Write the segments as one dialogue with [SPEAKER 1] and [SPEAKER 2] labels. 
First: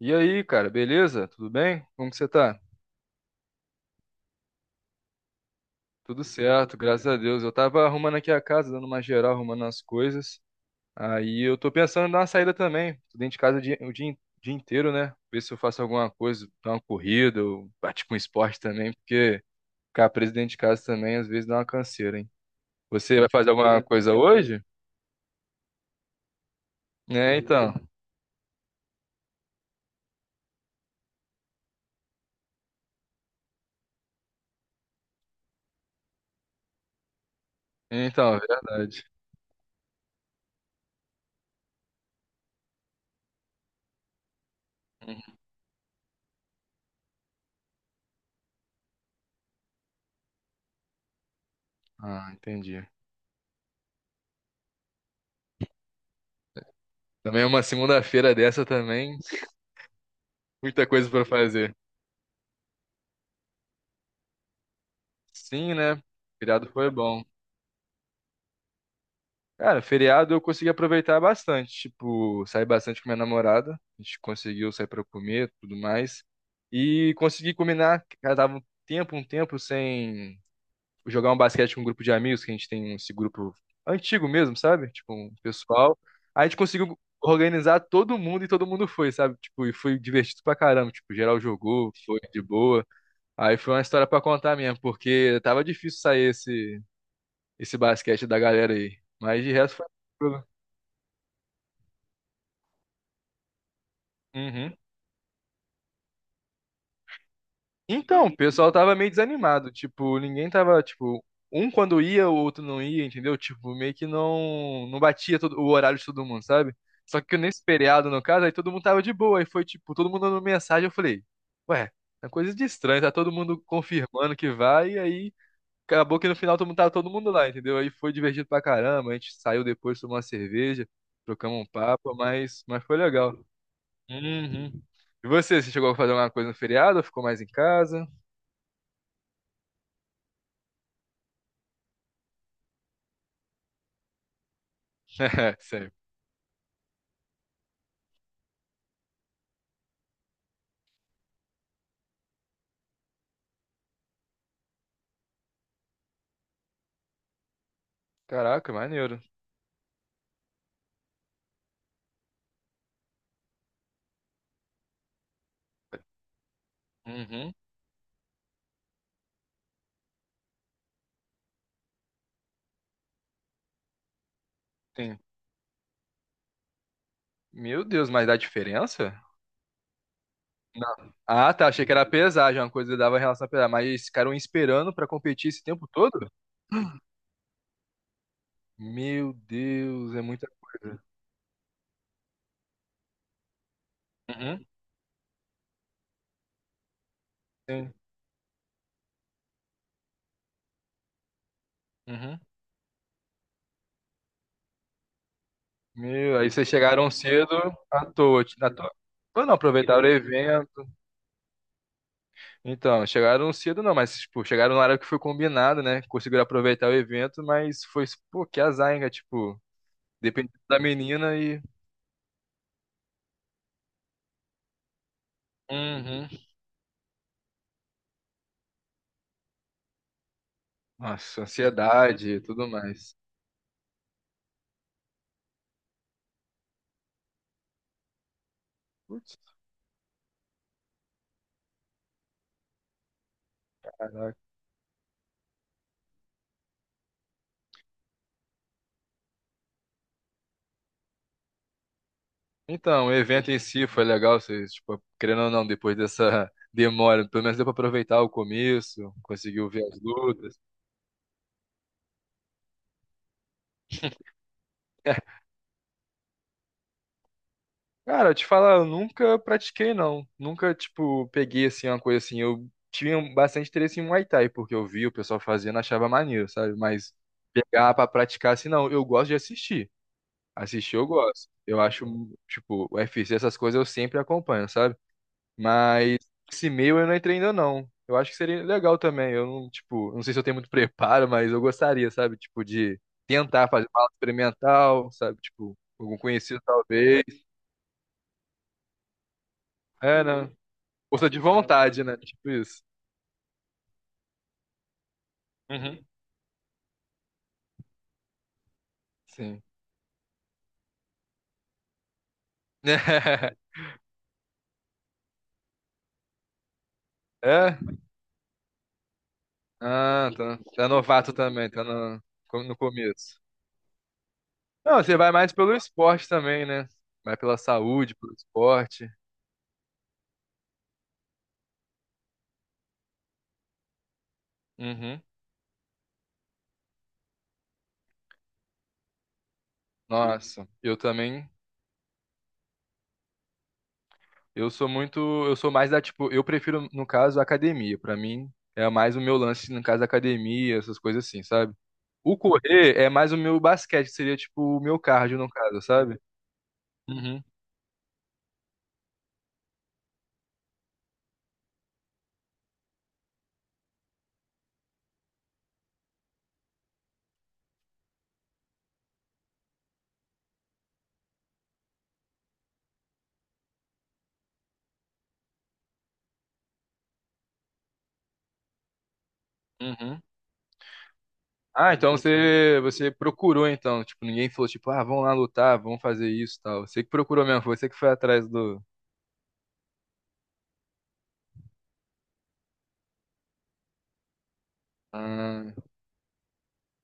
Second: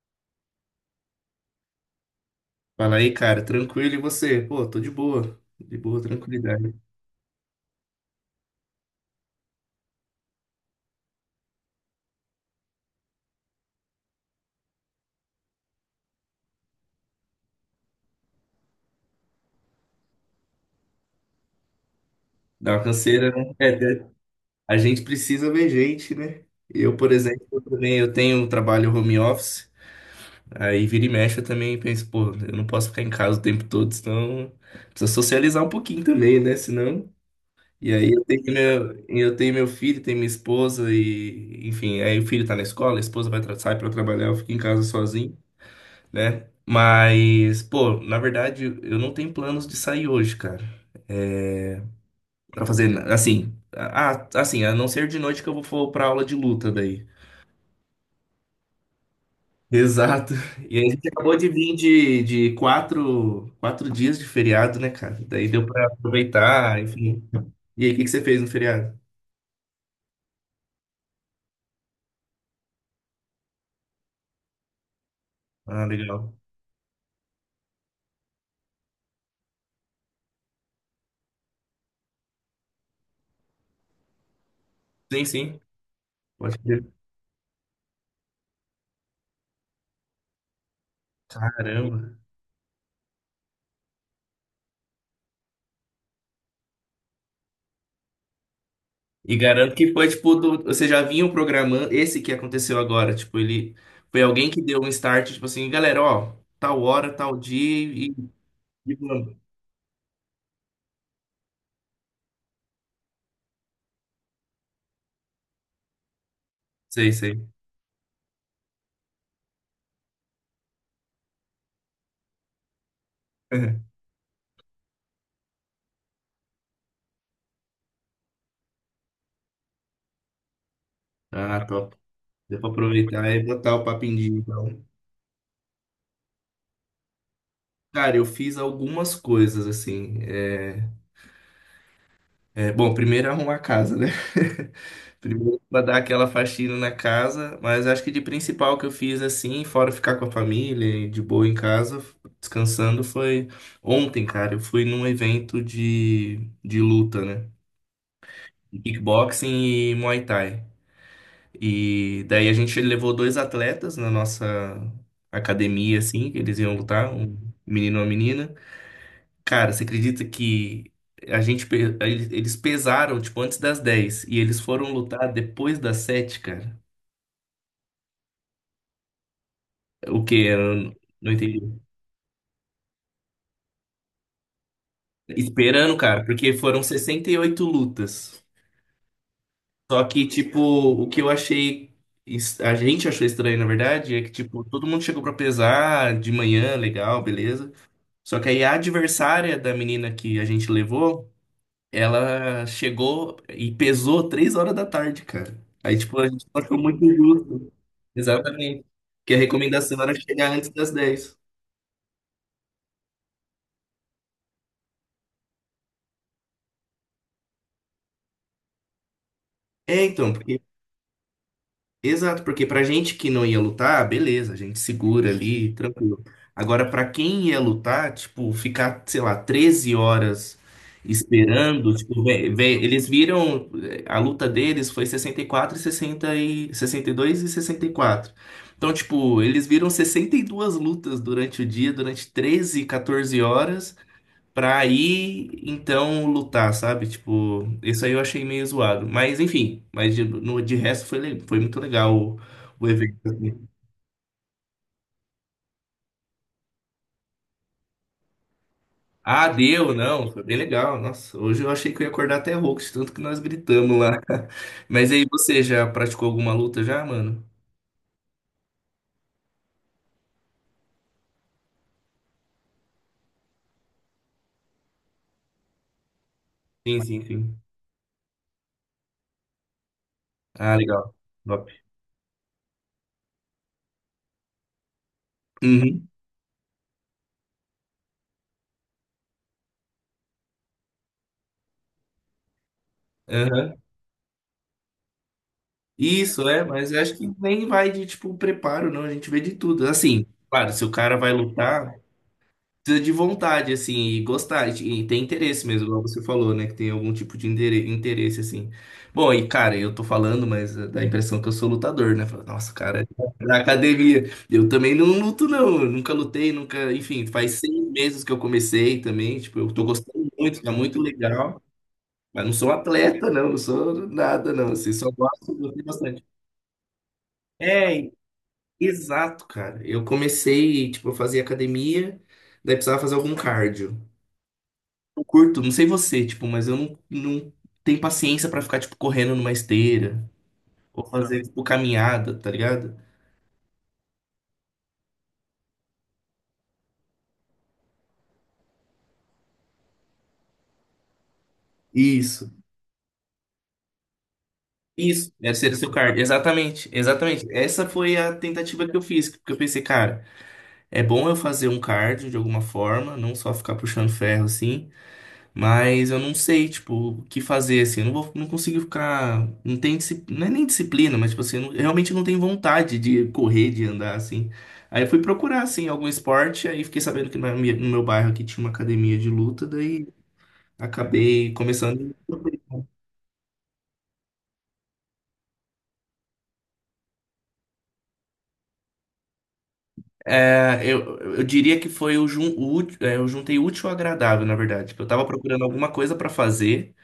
[SPEAKER 1] E aí, cara, beleza? Tudo bem? Como que você tá?
[SPEAKER 2] Fala aí, cara, tranquilo e você? Pô, tô de boa,
[SPEAKER 1] Tudo
[SPEAKER 2] tranquilidade.
[SPEAKER 1] certo, graças a Deus. Eu tava arrumando aqui a casa, dando uma geral, arrumando as coisas. Aí eu tô pensando em dar uma saída também. Tô dentro de casa dia inteiro, né? Ver se eu faço alguma coisa, dar uma corrida, ou partir com esporte também, porque ficar preso dentro de casa também às vezes dá uma canseira, hein?
[SPEAKER 2] Dá uma
[SPEAKER 1] Você vai
[SPEAKER 2] canseira,
[SPEAKER 1] fazer
[SPEAKER 2] né? É,
[SPEAKER 1] alguma coisa hoje?
[SPEAKER 2] a gente precisa ver gente, né? Eu, por
[SPEAKER 1] É,
[SPEAKER 2] exemplo, eu
[SPEAKER 1] então.
[SPEAKER 2] também eu tenho um trabalho home office. Aí vira e mexe eu também penso, pô, eu não posso ficar em casa o tempo todo, senão. Precisa socializar um pouquinho também, né? Senão. E aí
[SPEAKER 1] Então, é verdade.
[SPEAKER 2] eu tenho meu filho, tenho minha esposa e, enfim, aí o filho tá na escola, a esposa sai pra trabalhar, eu fico em casa sozinho,
[SPEAKER 1] Uhum.
[SPEAKER 2] né? Mas, pô, na verdade, eu não tenho planos de sair hoje, cara. É,
[SPEAKER 1] Ah,
[SPEAKER 2] pra
[SPEAKER 1] entendi.
[SPEAKER 2] fazer, assim, ah, assim, a não ser de noite que eu vou for pra aula de luta daí.
[SPEAKER 1] Também uma segunda-feira dessa também,
[SPEAKER 2] Exato. E aí
[SPEAKER 1] muita
[SPEAKER 2] a gente
[SPEAKER 1] coisa pra
[SPEAKER 2] acabou de vir
[SPEAKER 1] fazer.
[SPEAKER 2] de quatro dias de feriado, né, cara? Daí deu
[SPEAKER 1] Sim,
[SPEAKER 2] pra
[SPEAKER 1] né? Feriado
[SPEAKER 2] aproveitar,
[SPEAKER 1] foi
[SPEAKER 2] enfim.
[SPEAKER 1] bom.
[SPEAKER 2] E aí, o que que você fez no feriado?
[SPEAKER 1] Cara, feriado eu consegui aproveitar bastante. Tipo, saí bastante com minha namorada. A gente conseguiu sair pra comer, tudo
[SPEAKER 2] Ah,
[SPEAKER 1] mais.
[SPEAKER 2] legal.
[SPEAKER 1] E consegui combinar. Cara, tava um tempo sem jogar um basquete com um grupo de amigos, que a gente tem esse grupo antigo mesmo, sabe? Tipo,
[SPEAKER 2] Sim,
[SPEAKER 1] um
[SPEAKER 2] sim.
[SPEAKER 1] pessoal. Aí a gente
[SPEAKER 2] Pode crer.
[SPEAKER 1] conseguiu organizar todo mundo e todo mundo foi, sabe? Tipo, e foi divertido pra caramba. Tipo, geral jogou,
[SPEAKER 2] Caramba.
[SPEAKER 1] foi de boa. Aí foi uma história pra contar mesmo, porque tava difícil sair esse basquete da galera aí.
[SPEAKER 2] E
[SPEAKER 1] Mas de
[SPEAKER 2] garanto
[SPEAKER 1] resto foi
[SPEAKER 2] que foi, tipo,
[SPEAKER 1] tranquilo.
[SPEAKER 2] do, você já vinha programando. Esse que aconteceu agora, tipo, ele foi alguém que
[SPEAKER 1] Uhum.
[SPEAKER 2] deu um start, tipo assim, galera, ó, tal hora, tal dia,
[SPEAKER 1] Então, o pessoal
[SPEAKER 2] e
[SPEAKER 1] tava meio
[SPEAKER 2] vamos.
[SPEAKER 1] desanimado. Tipo, ninguém tava, tipo, um quando ia, o outro não ia, entendeu? Tipo, meio que não batia todo, o horário de todo mundo, sabe?
[SPEAKER 2] Sei,
[SPEAKER 1] Só que
[SPEAKER 2] sei.
[SPEAKER 1] nesse feriado, no caso, aí todo mundo tava de boa. Aí foi, tipo, todo mundo mandando mensagem. Eu falei, ué, é coisa de estranho, tá todo mundo confirmando que vai. E aí acabou que no final todo mundo tava todo mundo lá, entendeu? Aí foi divertido pra caramba. A gente saiu depois, tomou uma cerveja, trocamos
[SPEAKER 2] Ah,
[SPEAKER 1] um
[SPEAKER 2] top.
[SPEAKER 1] papo,
[SPEAKER 2] Deu
[SPEAKER 1] mas,
[SPEAKER 2] pra
[SPEAKER 1] mas foi
[SPEAKER 2] aproveitar
[SPEAKER 1] legal.
[SPEAKER 2] e botar o papo em dia,
[SPEAKER 1] Uhum.
[SPEAKER 2] então.
[SPEAKER 1] E você, você chegou a fazer alguma coisa no feriado ou ficou mais em casa?
[SPEAKER 2] Cara, eu fiz algumas coisas, assim, é. É, bom, primeiro é arrumar a casa, né?
[SPEAKER 1] É,
[SPEAKER 2] Primeiro pra
[SPEAKER 1] sério.
[SPEAKER 2] dar aquela faxina na casa, mas acho que de principal que eu fiz, assim, fora ficar com a família e de boa em casa, descansando, foi ontem, cara. Eu fui num evento de luta, né?
[SPEAKER 1] Caraca, maneiro.
[SPEAKER 2] Kickboxing e Muay Thai. E daí a gente levou dois atletas na nossa academia, assim, que eles iam lutar, um
[SPEAKER 1] Uhum.
[SPEAKER 2] menino e uma menina. Cara, você acredita que a gente, eles pesaram, tipo, antes das 10 e eles foram
[SPEAKER 1] Tem.
[SPEAKER 2] lutar depois das 7, cara?
[SPEAKER 1] Meu Deus, mas dá diferença?
[SPEAKER 2] O quê? Eu não
[SPEAKER 1] Não.
[SPEAKER 2] não
[SPEAKER 1] Ah,
[SPEAKER 2] entendi.
[SPEAKER 1] tá. Achei que era pesar, já uma coisa que dava relação a pesar. Mas ficaram esperando pra competir esse tempo
[SPEAKER 2] Esperando, cara,
[SPEAKER 1] todo?
[SPEAKER 2] porque foram 68 lutas.
[SPEAKER 1] Meu
[SPEAKER 2] Só
[SPEAKER 1] Deus, é
[SPEAKER 2] que,
[SPEAKER 1] muita
[SPEAKER 2] tipo,
[SPEAKER 1] coisa.
[SPEAKER 2] o que eu achei. A gente achou estranho, na verdade, é que, tipo,
[SPEAKER 1] Uhum.
[SPEAKER 2] todo mundo chegou pra pesar de manhã, legal, beleza.
[SPEAKER 1] Sim.
[SPEAKER 2] Só que aí a adversária da menina que a gente levou,
[SPEAKER 1] Uhum.
[SPEAKER 2] ela chegou e pesou 3 horas da tarde, cara. Aí, tipo, a
[SPEAKER 1] Meu,
[SPEAKER 2] gente
[SPEAKER 1] aí vocês
[SPEAKER 2] achou muito
[SPEAKER 1] chegaram cedo
[SPEAKER 2] injusto.
[SPEAKER 1] à toa. À
[SPEAKER 2] Exatamente.
[SPEAKER 1] toa.
[SPEAKER 2] Que a
[SPEAKER 1] Ou não,
[SPEAKER 2] recomendação
[SPEAKER 1] aproveitaram o
[SPEAKER 2] era chegar antes
[SPEAKER 1] evento.
[SPEAKER 2] das 10.
[SPEAKER 1] Então, chegaram cedo não, mas, tipo, chegaram na hora que foi combinado, né? Conseguiram aproveitar o evento, mas foi, pô, que azar, hein, cara? Tipo,
[SPEAKER 2] É, então,
[SPEAKER 1] dependendo
[SPEAKER 2] porque,
[SPEAKER 1] da menina e...
[SPEAKER 2] exato, porque pra gente que não ia lutar, beleza, a gente segura ali, tranquilo.
[SPEAKER 1] Uhum.
[SPEAKER 2] Agora, pra quem ia lutar, tipo, ficar, sei lá, 13 horas
[SPEAKER 1] Nossa,
[SPEAKER 2] esperando, tipo,
[SPEAKER 1] ansiedade e tudo
[SPEAKER 2] eles
[SPEAKER 1] mais.
[SPEAKER 2] viram, eh, a luta deles foi sessenta e 60 e sessenta e dois e dois e sessenta e quatro. Então,
[SPEAKER 1] Putz,
[SPEAKER 2] tipo, eles viram 62 lutas durante o dia, durante 13 14 horas.
[SPEAKER 1] caraca.
[SPEAKER 2] Pra aí então lutar, sabe? Tipo, isso aí eu achei meio zoado. Mas enfim, mas de, no, de resto foi, foi muito legal o
[SPEAKER 1] Então, o
[SPEAKER 2] evento,
[SPEAKER 1] evento em
[SPEAKER 2] assim.
[SPEAKER 1] si foi legal, vocês, tipo, querendo ou não, depois dessa demora, pelo menos deu pra aproveitar o começo,
[SPEAKER 2] Ah,
[SPEAKER 1] conseguiu ver
[SPEAKER 2] deu,
[SPEAKER 1] as
[SPEAKER 2] não, foi bem
[SPEAKER 1] lutas.
[SPEAKER 2] legal. Nossa, hoje eu achei que eu ia acordar até rouco, de tanto que nós gritamos lá. Mas aí você já praticou alguma luta já, mano?
[SPEAKER 1] Cara, eu te falar, eu nunca pratiquei, não. Nunca, tipo, peguei, assim, uma coisa assim. Eu tinha bastante interesse em Muay Thai, porque eu vi o pessoal fazendo, achava maneiro, sabe?
[SPEAKER 2] Sim,
[SPEAKER 1] Mas
[SPEAKER 2] sim, sim.
[SPEAKER 1] pegar pra praticar, assim, não. Eu gosto de assistir.
[SPEAKER 2] Ah,
[SPEAKER 1] Assistir eu
[SPEAKER 2] legal.
[SPEAKER 1] gosto.
[SPEAKER 2] Top.
[SPEAKER 1] Eu acho, tipo, o UFC, essas coisas eu sempre acompanho, sabe?
[SPEAKER 2] Uhum,
[SPEAKER 1] Mas esse meio eu não entrei ainda, não. Eu acho que seria legal também. Eu não, tipo, não sei se eu tenho muito preparo, mas eu gostaria, sabe? Tipo, de tentar
[SPEAKER 2] aham.
[SPEAKER 1] fazer uma aula experimental, sabe? Tipo, algum
[SPEAKER 2] Isso,
[SPEAKER 1] conhecido
[SPEAKER 2] é, mas eu acho
[SPEAKER 1] talvez.
[SPEAKER 2] que nem vai de, tipo, preparo, não. A gente vê de tudo.
[SPEAKER 1] É,
[SPEAKER 2] Assim,
[SPEAKER 1] né?
[SPEAKER 2] claro, se o cara
[SPEAKER 1] Força
[SPEAKER 2] vai
[SPEAKER 1] de
[SPEAKER 2] lutar,
[SPEAKER 1] vontade, né? Tipo isso.
[SPEAKER 2] precisa de vontade, assim, e gostar, e ter interesse mesmo,
[SPEAKER 1] Uhum.
[SPEAKER 2] igual você falou, né? Que tem algum tipo de interesse, assim. Bom, e
[SPEAKER 1] Sim.
[SPEAKER 2] cara, eu tô falando, mas dá a impressão que eu sou lutador, né? Fala, nossa, cara, é na academia. Eu também não luto, não. Eu nunca lutei, nunca. Enfim, faz 6
[SPEAKER 1] É?
[SPEAKER 2] meses que eu comecei também. Tipo, eu tô gostando
[SPEAKER 1] Ah, tá.
[SPEAKER 2] muito, tá
[SPEAKER 1] Tá
[SPEAKER 2] muito
[SPEAKER 1] novato
[SPEAKER 2] legal.
[SPEAKER 1] também, tá no,
[SPEAKER 2] Mas não sou
[SPEAKER 1] no
[SPEAKER 2] atleta,
[SPEAKER 1] começo.
[SPEAKER 2] não, não sou nada, não. Assim,
[SPEAKER 1] Não,
[SPEAKER 2] só
[SPEAKER 1] você vai mais
[SPEAKER 2] gosto,
[SPEAKER 1] pelo
[SPEAKER 2] gostei bastante.
[SPEAKER 1] esporte também, né? Vai pela
[SPEAKER 2] É,
[SPEAKER 1] saúde, pelo esporte.
[SPEAKER 2] exato, cara. Eu comecei, tipo, eu fazia academia, daí precisava fazer algum cardio.
[SPEAKER 1] Uhum.
[SPEAKER 2] Eu curto, não sei você, tipo, mas eu não tenho paciência pra ficar, tipo, correndo numa esteira
[SPEAKER 1] Nossa, eu
[SPEAKER 2] ou fazer,
[SPEAKER 1] também,
[SPEAKER 2] tipo, caminhada, tá ligado?
[SPEAKER 1] eu sou muito, eu sou mais da, tipo, eu prefiro, no caso, a academia. Pra mim, é mais o meu lance, no caso, da academia, essas coisas assim, sabe? O
[SPEAKER 2] Isso.
[SPEAKER 1] correr é mais o meu basquete, que seria, tipo, o meu
[SPEAKER 2] Isso,
[SPEAKER 1] cardio, no
[SPEAKER 2] deve ser o
[SPEAKER 1] caso,
[SPEAKER 2] seu
[SPEAKER 1] sabe?
[SPEAKER 2] cardio. Exatamente,
[SPEAKER 1] Uhum.
[SPEAKER 2] exatamente. Essa foi a tentativa que eu fiz, porque eu pensei, cara, é bom eu fazer um cardio de alguma forma, não só ficar puxando ferro, assim. Mas eu não sei, tipo, o que fazer, assim. Eu não vou, não consigo ficar. Não tem, não é nem disciplina, mas, tipo assim, eu, eu realmente não tenho vontade de correr, de andar, assim. Aí eu fui procurar, assim, algum esporte, aí fiquei sabendo que na no meu bairro aqui tinha uma academia de luta, daí
[SPEAKER 1] Uhum.
[SPEAKER 2] acabei
[SPEAKER 1] Ah, então
[SPEAKER 2] começando.
[SPEAKER 1] você, você procurou então, tipo, ninguém falou tipo, ah, vamos lá lutar, vamos fazer isso, e tal. Você que procurou mesmo, foi você que foi atrás do
[SPEAKER 2] É, eu diria que foi o, jun, o ú- é, eu juntei útil ao agradável, na verdade, que eu tava procurando
[SPEAKER 1] Ah,
[SPEAKER 2] alguma coisa pra fazer.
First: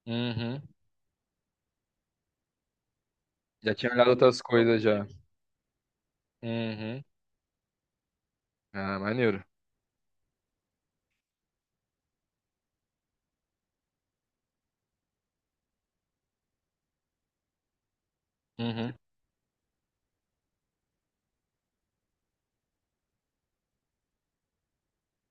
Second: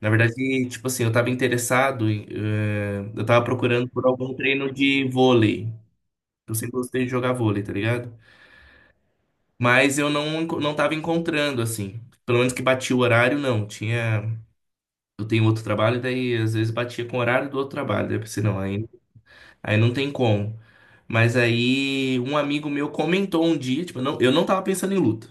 [SPEAKER 2] Na verdade,
[SPEAKER 1] uhum.
[SPEAKER 2] tipo assim, eu tava interessado em, eu tava
[SPEAKER 1] Já
[SPEAKER 2] procurando
[SPEAKER 1] tinha
[SPEAKER 2] por
[SPEAKER 1] olhado
[SPEAKER 2] algum
[SPEAKER 1] outras
[SPEAKER 2] treino
[SPEAKER 1] coisas já.
[SPEAKER 2] de vôlei. Eu sempre gostei
[SPEAKER 1] Uhum.
[SPEAKER 2] de jogar vôlei, tá ligado?
[SPEAKER 1] Ah, maneiro.
[SPEAKER 2] Mas eu não, não tava encontrando, assim. Pelo menos que batia o horário, não. Tinha. Eu tenho outro trabalho, daí às vezes batia com o horário do outro trabalho. Daí eu pensei, não, aí,
[SPEAKER 1] Uhum.
[SPEAKER 2] aí não tem como. Mas aí um amigo meu comentou um dia, tipo, não, eu não tava pensando em luta.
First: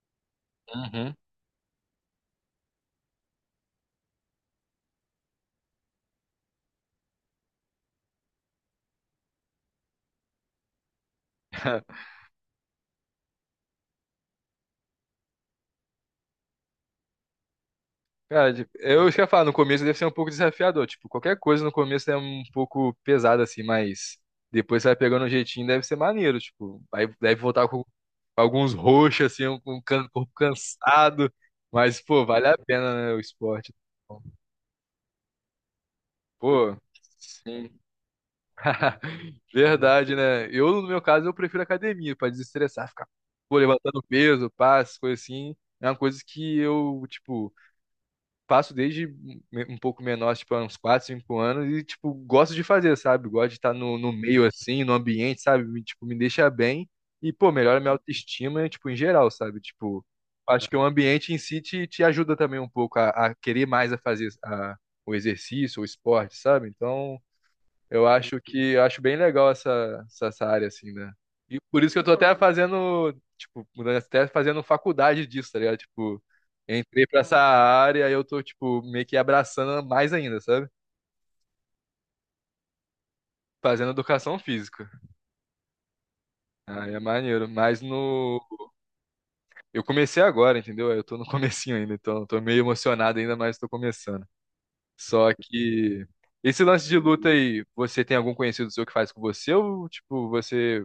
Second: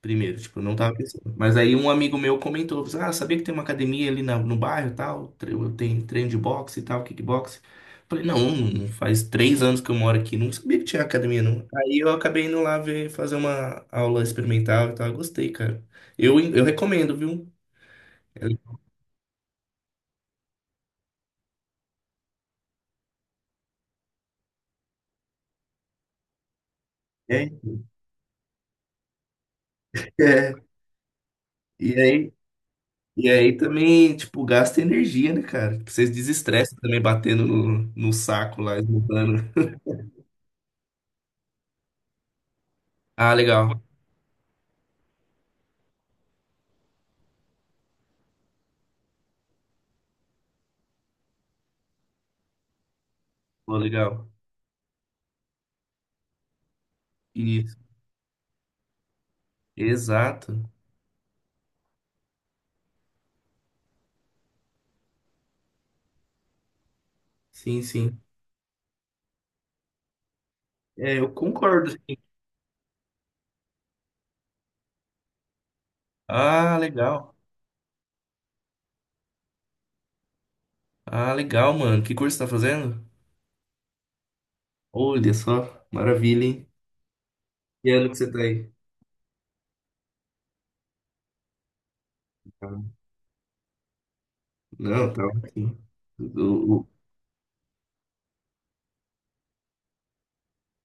[SPEAKER 2] Primeiro, tipo, eu não tava
[SPEAKER 1] Uhum.
[SPEAKER 2] pensando. Mas aí um amigo meu comentou, falou assim, ah, sabia que tem uma academia ali no bairro e tal, eu tenho treino de boxe e tal, kickboxe. Falei, não, faz 3 anos que eu moro aqui, não sabia que tinha academia, não. Aí eu acabei indo lá ver, fazer uma aula experimental e tal, eu gostei, cara. Eu recomendo, viu?
[SPEAKER 1] Cara, tipo, eu ia falar no começo deve ser um pouco desafiador, tipo, qualquer coisa no começo é um pouco pesada assim, mas depois você vai pegando um jeitinho, deve ser maneiro, tipo, vai deve
[SPEAKER 2] É,
[SPEAKER 1] voltar com alguns roxos assim, corpo
[SPEAKER 2] é.
[SPEAKER 1] cansado,
[SPEAKER 2] E
[SPEAKER 1] mas pô,
[SPEAKER 2] aí,
[SPEAKER 1] vale a pena, né, o
[SPEAKER 2] e aí
[SPEAKER 1] esporte.
[SPEAKER 2] também, tipo, gasta energia, né, cara? Vocês
[SPEAKER 1] Pô,
[SPEAKER 2] desestressam também batendo
[SPEAKER 1] sim.
[SPEAKER 2] no, no saco lá, esmurrando.
[SPEAKER 1] Verdade, né? Eu, no meu caso, eu prefiro academia pra desestressar, ficar,
[SPEAKER 2] Ah,
[SPEAKER 1] pô,
[SPEAKER 2] legal.
[SPEAKER 1] levantando peso, passo, coisa assim. É uma coisa que eu, tipo, faço desde um pouco menor, tipo, há uns 4, 5 anos e, tipo, gosto de fazer, sabe? Gosto de estar
[SPEAKER 2] Pô,
[SPEAKER 1] no, no
[SPEAKER 2] legal.
[SPEAKER 1] meio, assim, no ambiente, sabe? Me, tipo, me deixa bem e, pô,
[SPEAKER 2] Isso.
[SPEAKER 1] melhora minha autoestima, tipo, em geral, sabe? Tipo,
[SPEAKER 2] Exato.
[SPEAKER 1] acho que o ambiente em si te, ajuda também um pouco a querer mais a fazer o exercício, o esporte, sabe? Então...
[SPEAKER 2] Sim,
[SPEAKER 1] Eu
[SPEAKER 2] sim.
[SPEAKER 1] acho que eu acho bem legal essa área, assim, né?
[SPEAKER 2] É, eu
[SPEAKER 1] E por isso
[SPEAKER 2] concordo.
[SPEAKER 1] que eu tô até fazendo, tipo, mudando, até fazendo faculdade disso, tá ligado? Tipo,
[SPEAKER 2] Ah,
[SPEAKER 1] entrei pra
[SPEAKER 2] legal.
[SPEAKER 1] essa área e eu tô, tipo, meio que abraçando mais ainda, sabe?
[SPEAKER 2] Ah, legal, mano. Que curso você tá fazendo?
[SPEAKER 1] Fazendo educação física.
[SPEAKER 2] Olha só, maravilha, hein?
[SPEAKER 1] Aí é maneiro. Mas
[SPEAKER 2] Que ano que você tá
[SPEAKER 1] no.
[SPEAKER 2] aí?
[SPEAKER 1] Eu comecei agora, entendeu? Eu tô no comecinho ainda, então eu tô meio emocionado ainda, mas tô começando.
[SPEAKER 2] Não, tá
[SPEAKER 1] Só
[SPEAKER 2] aqui.
[SPEAKER 1] que. Esse
[SPEAKER 2] O-
[SPEAKER 1] lance de luta aí, você tem algum conhecido seu que faz com você ou, tipo, você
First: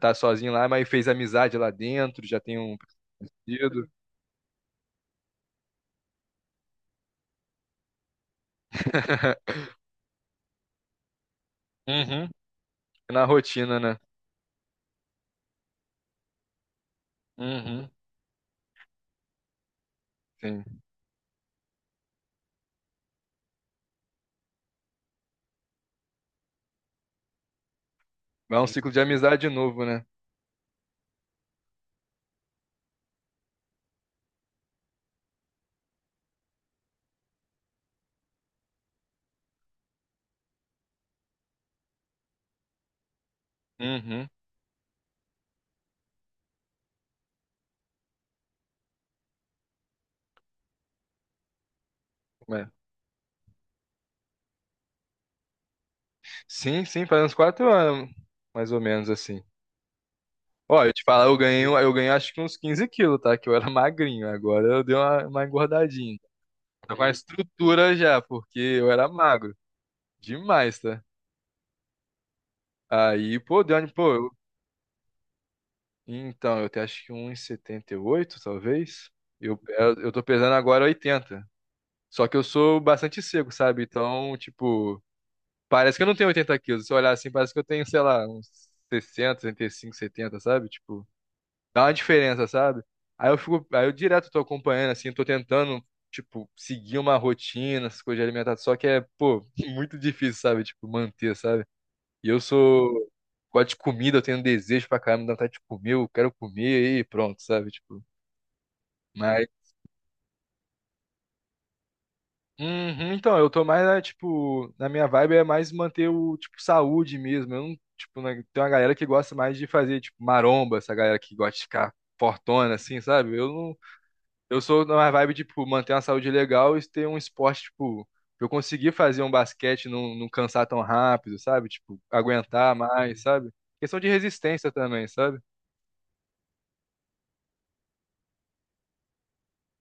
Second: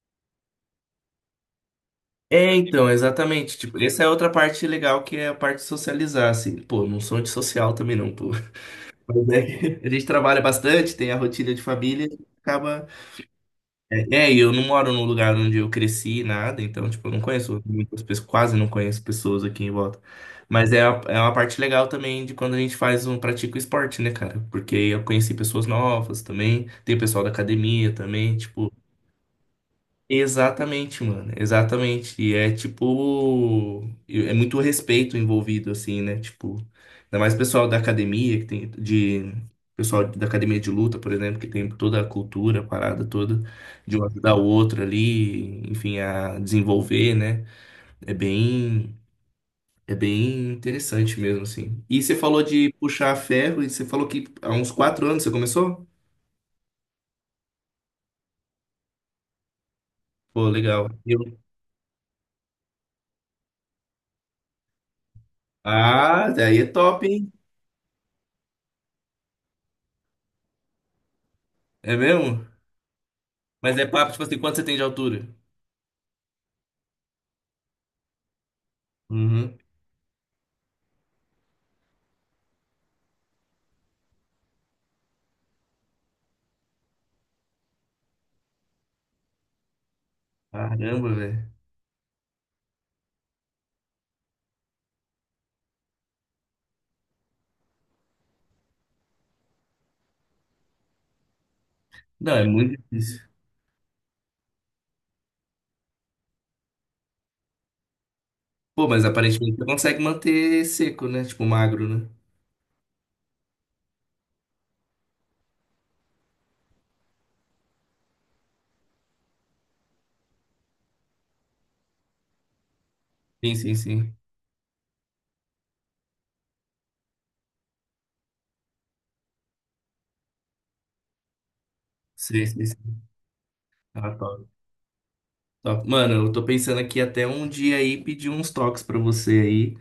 [SPEAKER 1] tá sozinho lá, mas fez amizade lá dentro, já
[SPEAKER 2] É,
[SPEAKER 1] tem um
[SPEAKER 2] então, exatamente. Tipo,
[SPEAKER 1] partido.
[SPEAKER 2] essa é outra parte legal que é a parte de socializar, assim. Pô, não sou antissocial também não, pô. Mas é que a gente trabalha bastante, tem a rotina de família,
[SPEAKER 1] Uhum.
[SPEAKER 2] acaba.
[SPEAKER 1] Na rotina, né?
[SPEAKER 2] É, e eu não moro num lugar onde eu cresci, nada, então, tipo, eu não conheço
[SPEAKER 1] Uhum.
[SPEAKER 2] muitas pessoas, quase não conheço pessoas aqui em volta. Mas é,
[SPEAKER 1] Sim.
[SPEAKER 2] a- é uma parte legal também de quando a gente faz um, pratica o esporte, né, cara? Porque eu conheci pessoas novas também, tem o pessoal da academia também,
[SPEAKER 1] Vai um
[SPEAKER 2] tipo.
[SPEAKER 1] ciclo de amizade de novo, né?
[SPEAKER 2] Exatamente, mano. Exatamente. E é tipo. É muito respeito envolvido, assim, né? Tipo. Ainda mais o pessoal da academia, que tem. De. Pessoal da academia de luta, por exemplo, que tem toda a cultura, a parada toda, de um
[SPEAKER 1] Uhum.
[SPEAKER 2] ajudar o outro ali, enfim, a desenvolver, né? É bem. É bem interessante mesmo, assim. E você falou
[SPEAKER 1] É.
[SPEAKER 2] de puxar ferro, e você falou que há uns 4 anos você começou?
[SPEAKER 1] Sim, sim, faz uns 4 anos, mais ou menos assim.
[SPEAKER 2] Pô,
[SPEAKER 1] Ó,
[SPEAKER 2] legal.
[SPEAKER 1] eu te
[SPEAKER 2] Eu...
[SPEAKER 1] falar, eu ganhei acho que uns 15 quilos, tá? Que eu era magrinho, agora eu dei uma engordadinha.
[SPEAKER 2] Ah, daí é
[SPEAKER 1] Tô com
[SPEAKER 2] top,
[SPEAKER 1] a
[SPEAKER 2] hein?
[SPEAKER 1] estrutura já, porque eu era magro. Demais, tá?
[SPEAKER 2] É mesmo?
[SPEAKER 1] Aí, pô,
[SPEAKER 2] Mas é papo, tipo
[SPEAKER 1] pô,
[SPEAKER 2] assim, quanto você tem de altura?
[SPEAKER 1] então, eu até acho que 1,78 talvez.
[SPEAKER 2] Uhum.
[SPEAKER 1] Eu tô pesando agora 80. Só que eu sou bastante seco, sabe? Então, tipo, parece que eu não tenho 80 quilos. Se eu olhar assim, parece que eu tenho, sei lá, uns 60, 65, 70, sabe? Tipo,
[SPEAKER 2] Caramba, velho.
[SPEAKER 1] dá uma diferença, sabe? Aí eu fico, aí eu direto tô acompanhando, assim, tô tentando, tipo, seguir uma rotina, essas coisas de alimentação. Só que é, pô, muito difícil, sabe? Tipo, manter, sabe? E
[SPEAKER 2] Não,
[SPEAKER 1] eu
[SPEAKER 2] é muito
[SPEAKER 1] sou.
[SPEAKER 2] difícil.
[SPEAKER 1] Gosto de comida, eu tenho desejo pra caramba, dá vontade de comer, eu quero comer e pronto, sabe? Tipo,
[SPEAKER 2] Pô, mas aparentemente você
[SPEAKER 1] mas.
[SPEAKER 2] consegue manter seco, né? Tipo, magro, né?
[SPEAKER 1] Uhum, então, eu tô mais, né, tipo, na minha vibe é mais manter o, tipo, saúde mesmo. Eu não, tipo, né, tem uma galera que gosta mais de fazer, tipo, maromba, essa galera que gosta de ficar fortona, assim, sabe? Eu
[SPEAKER 2] Sim, sim,
[SPEAKER 1] não,
[SPEAKER 2] sim.
[SPEAKER 1] eu sou na vibe, tipo, manter uma saúde legal e ter um esporte, tipo, pra eu conseguir fazer um basquete, e não cansar tão rápido, sabe? Tipo,
[SPEAKER 2] Sim, sim,
[SPEAKER 1] aguentar
[SPEAKER 2] sim.
[SPEAKER 1] mais, sabe? Questão de
[SPEAKER 2] Ah, top,
[SPEAKER 1] resistência também, sabe?
[SPEAKER 2] top. Mano, eu tô pensando aqui até um dia aí pedir uns toques pra você aí.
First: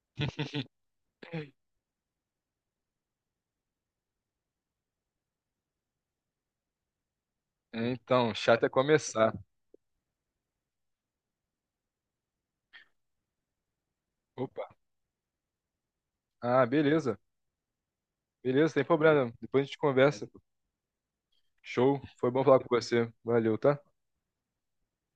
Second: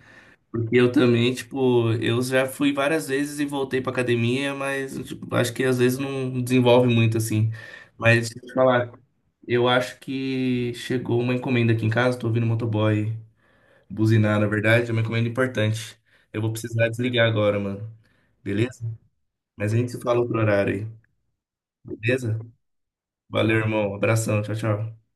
[SPEAKER 2] Porque eu também, tipo, eu já fui várias vezes e voltei pra academia, mas tipo, acho que às vezes não desenvolve muito, assim. Mas
[SPEAKER 1] Então,
[SPEAKER 2] deixa eu te
[SPEAKER 1] chato é
[SPEAKER 2] falar,
[SPEAKER 1] começar.
[SPEAKER 2] eu acho que chegou uma encomenda aqui em casa, tô ouvindo o motoboy buzinar. Na
[SPEAKER 1] Opa.
[SPEAKER 2] verdade, é uma encomenda importante. Eu vou
[SPEAKER 1] Ah,
[SPEAKER 2] precisar
[SPEAKER 1] beleza.
[SPEAKER 2] desligar agora, mano.
[SPEAKER 1] Beleza,
[SPEAKER 2] Beleza?
[SPEAKER 1] sem problema. Depois a
[SPEAKER 2] Mas a
[SPEAKER 1] gente
[SPEAKER 2] gente se fala
[SPEAKER 1] conversa.
[SPEAKER 2] outro horário aí,
[SPEAKER 1] Show. Foi
[SPEAKER 2] beleza?
[SPEAKER 1] bom falar com você.
[SPEAKER 2] Valeu,
[SPEAKER 1] Valeu, tá?
[SPEAKER 2] irmão. Abração. Tchau, tchau.